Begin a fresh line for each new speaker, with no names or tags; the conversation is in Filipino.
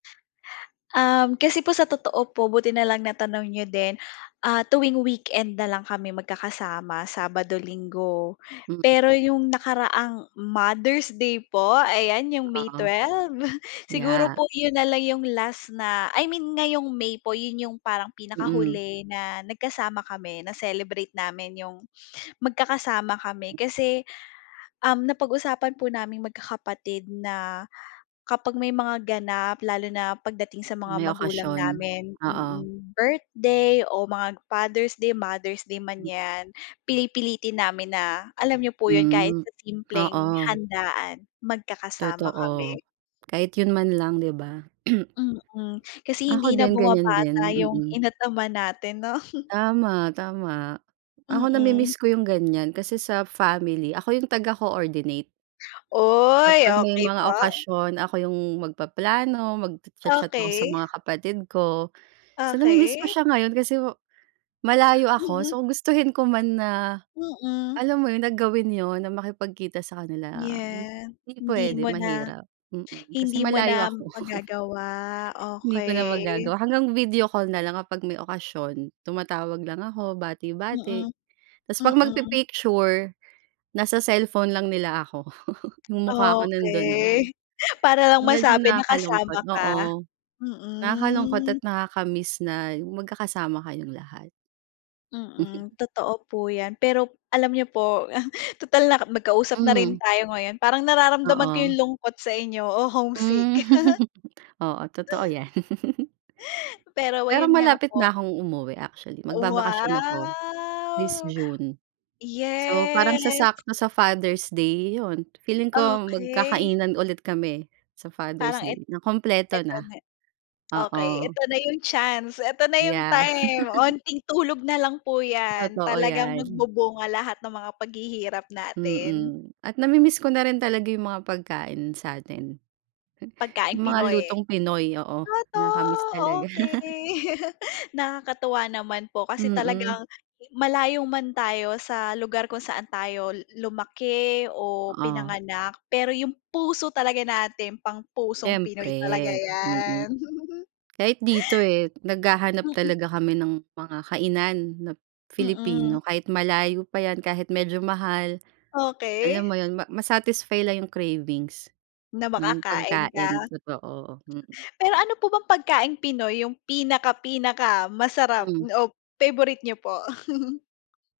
Um, kasi po sa totoo po buti na lang natanong niyo din, ah, tuwing weekend na lang kami mag-kakasama Sabado, Linggo.
Mm.
Pero 'yong nakaraang Mother's Day po, ayan 'yong May
Ah.
12. Siguro
Yeah.
po 'yon na lang 'yong last na, I mean ngayong May po yun yung parang
Mm.
pinakahuli na nagkasama kami na-celebrate namin 'yong magkakasama kami kasi, um, napag-usapan po naming magkakapatid na, kapag may mga ganap, lalo na pagdating sa mga
May
magulang
okasyon,
namin,
oo.
mm, birthday o mga Father's Day, Mother's Day man yan, pili pilitin namin na alam niyo po yun kahit
Hmm.
sa simpleng
Oo.
handaan, magkakasama
Totoo.
kami.
Kahit yun man lang, di ba?
Mm, kasi
Ako
hindi na
din ganyan din,
bumabata yung
mm.
ina at ama natin no.
Tama, tama. Ako
Mm.
namimiss ko yung ganyan kasi sa family, ako yung taga-coordinate.
Uy,
Kapag may
okey
mga
po.
okasyon, ako yung mag-paplano, magcha-chat ako sa
Okey.
mga kapatid ko. So na-mimiss ko
Okey.
siya ngayon kasi malayo ako,
Mm.
so gustuhin ko man na,
Mm.
alam mo yun na gawin 'yon, na makipagkita sa kanila,
Yeah,
hindi
hindi
pwede,
mo na,
mahirap, mm, kasi
hindi mo
malayo
na
ako.
magagawa,
Hindi ko na
okey.
magagawa, hanggang video call nalang kapag may okasyon, tumatawag lang ako, bati-bati.
Mm,
Tas pag
mm.
magpi-picture, nasa cellphone lang nila ako, yung mukha ko nandun lang.
Okey. Para lang
Medyo
masabi na kasama
nakakalungkot
ka.
oo. Nakakalungkot at
Mm.
nakaka-miss na yung magkakasama kayong lahat.
Mm, totoo po yan pero alam niyo po, tutal na mag-kausap na rin
Mm.
tayo ngayon, parang nararamdaman ko
Oo.
yung lungkot sa inyo, o homesick.
Hmm. Oo totoo yan.
Pero
Pero
ayun nga
malapit
po.
na akong umuwi actually magbabakasyon ako. This
Wow.
June. So parang
Yes.
sasakto sa Father's Day yun, feeling ko
Okey.
magkakainan ulit kami sa Father's
Parang et
Day na kumpleto
eto
na.
na. Okey
Oo.
eto na yung chance, eto na yung
Yeah.
time onting tulog nalang po yan,
Totoo
talagang
yan.
mag-bubunga lahat ng mga paghihirap natin.
Mm, at na-mimiss ko na rin talaga yung mga pagkain sa'tin.
Pagkaing
Yung mga
Pinoy.
lutong Pinoy oo,
Totoo,
nakaka-miss talaga.
okey. Nakakatuwa naman po kasi
Mm.
talagang, malayo man tayo sa lugar kung saan tayo lumaki o
Oh.
pinanganak pero yung puso talaga natin pang pusong Pinoy
Siyempre,
talaga yan.
mm. Kahit dito eh, naghahanap
Mm.
talaga kami ng mga kainan na Filipino
Mm.
kahit malayo pa yan kahit medyo mahal. Alam
Okey.
mo yun ma ma-satisfy lang yung cravings,
Na
nung
makakain
pagkain
ka?
totoo mm.
Pero ano po bang pagkaing Pinoy yung pinaka pinaka-masarap
Hmm.
o favorite niyo po?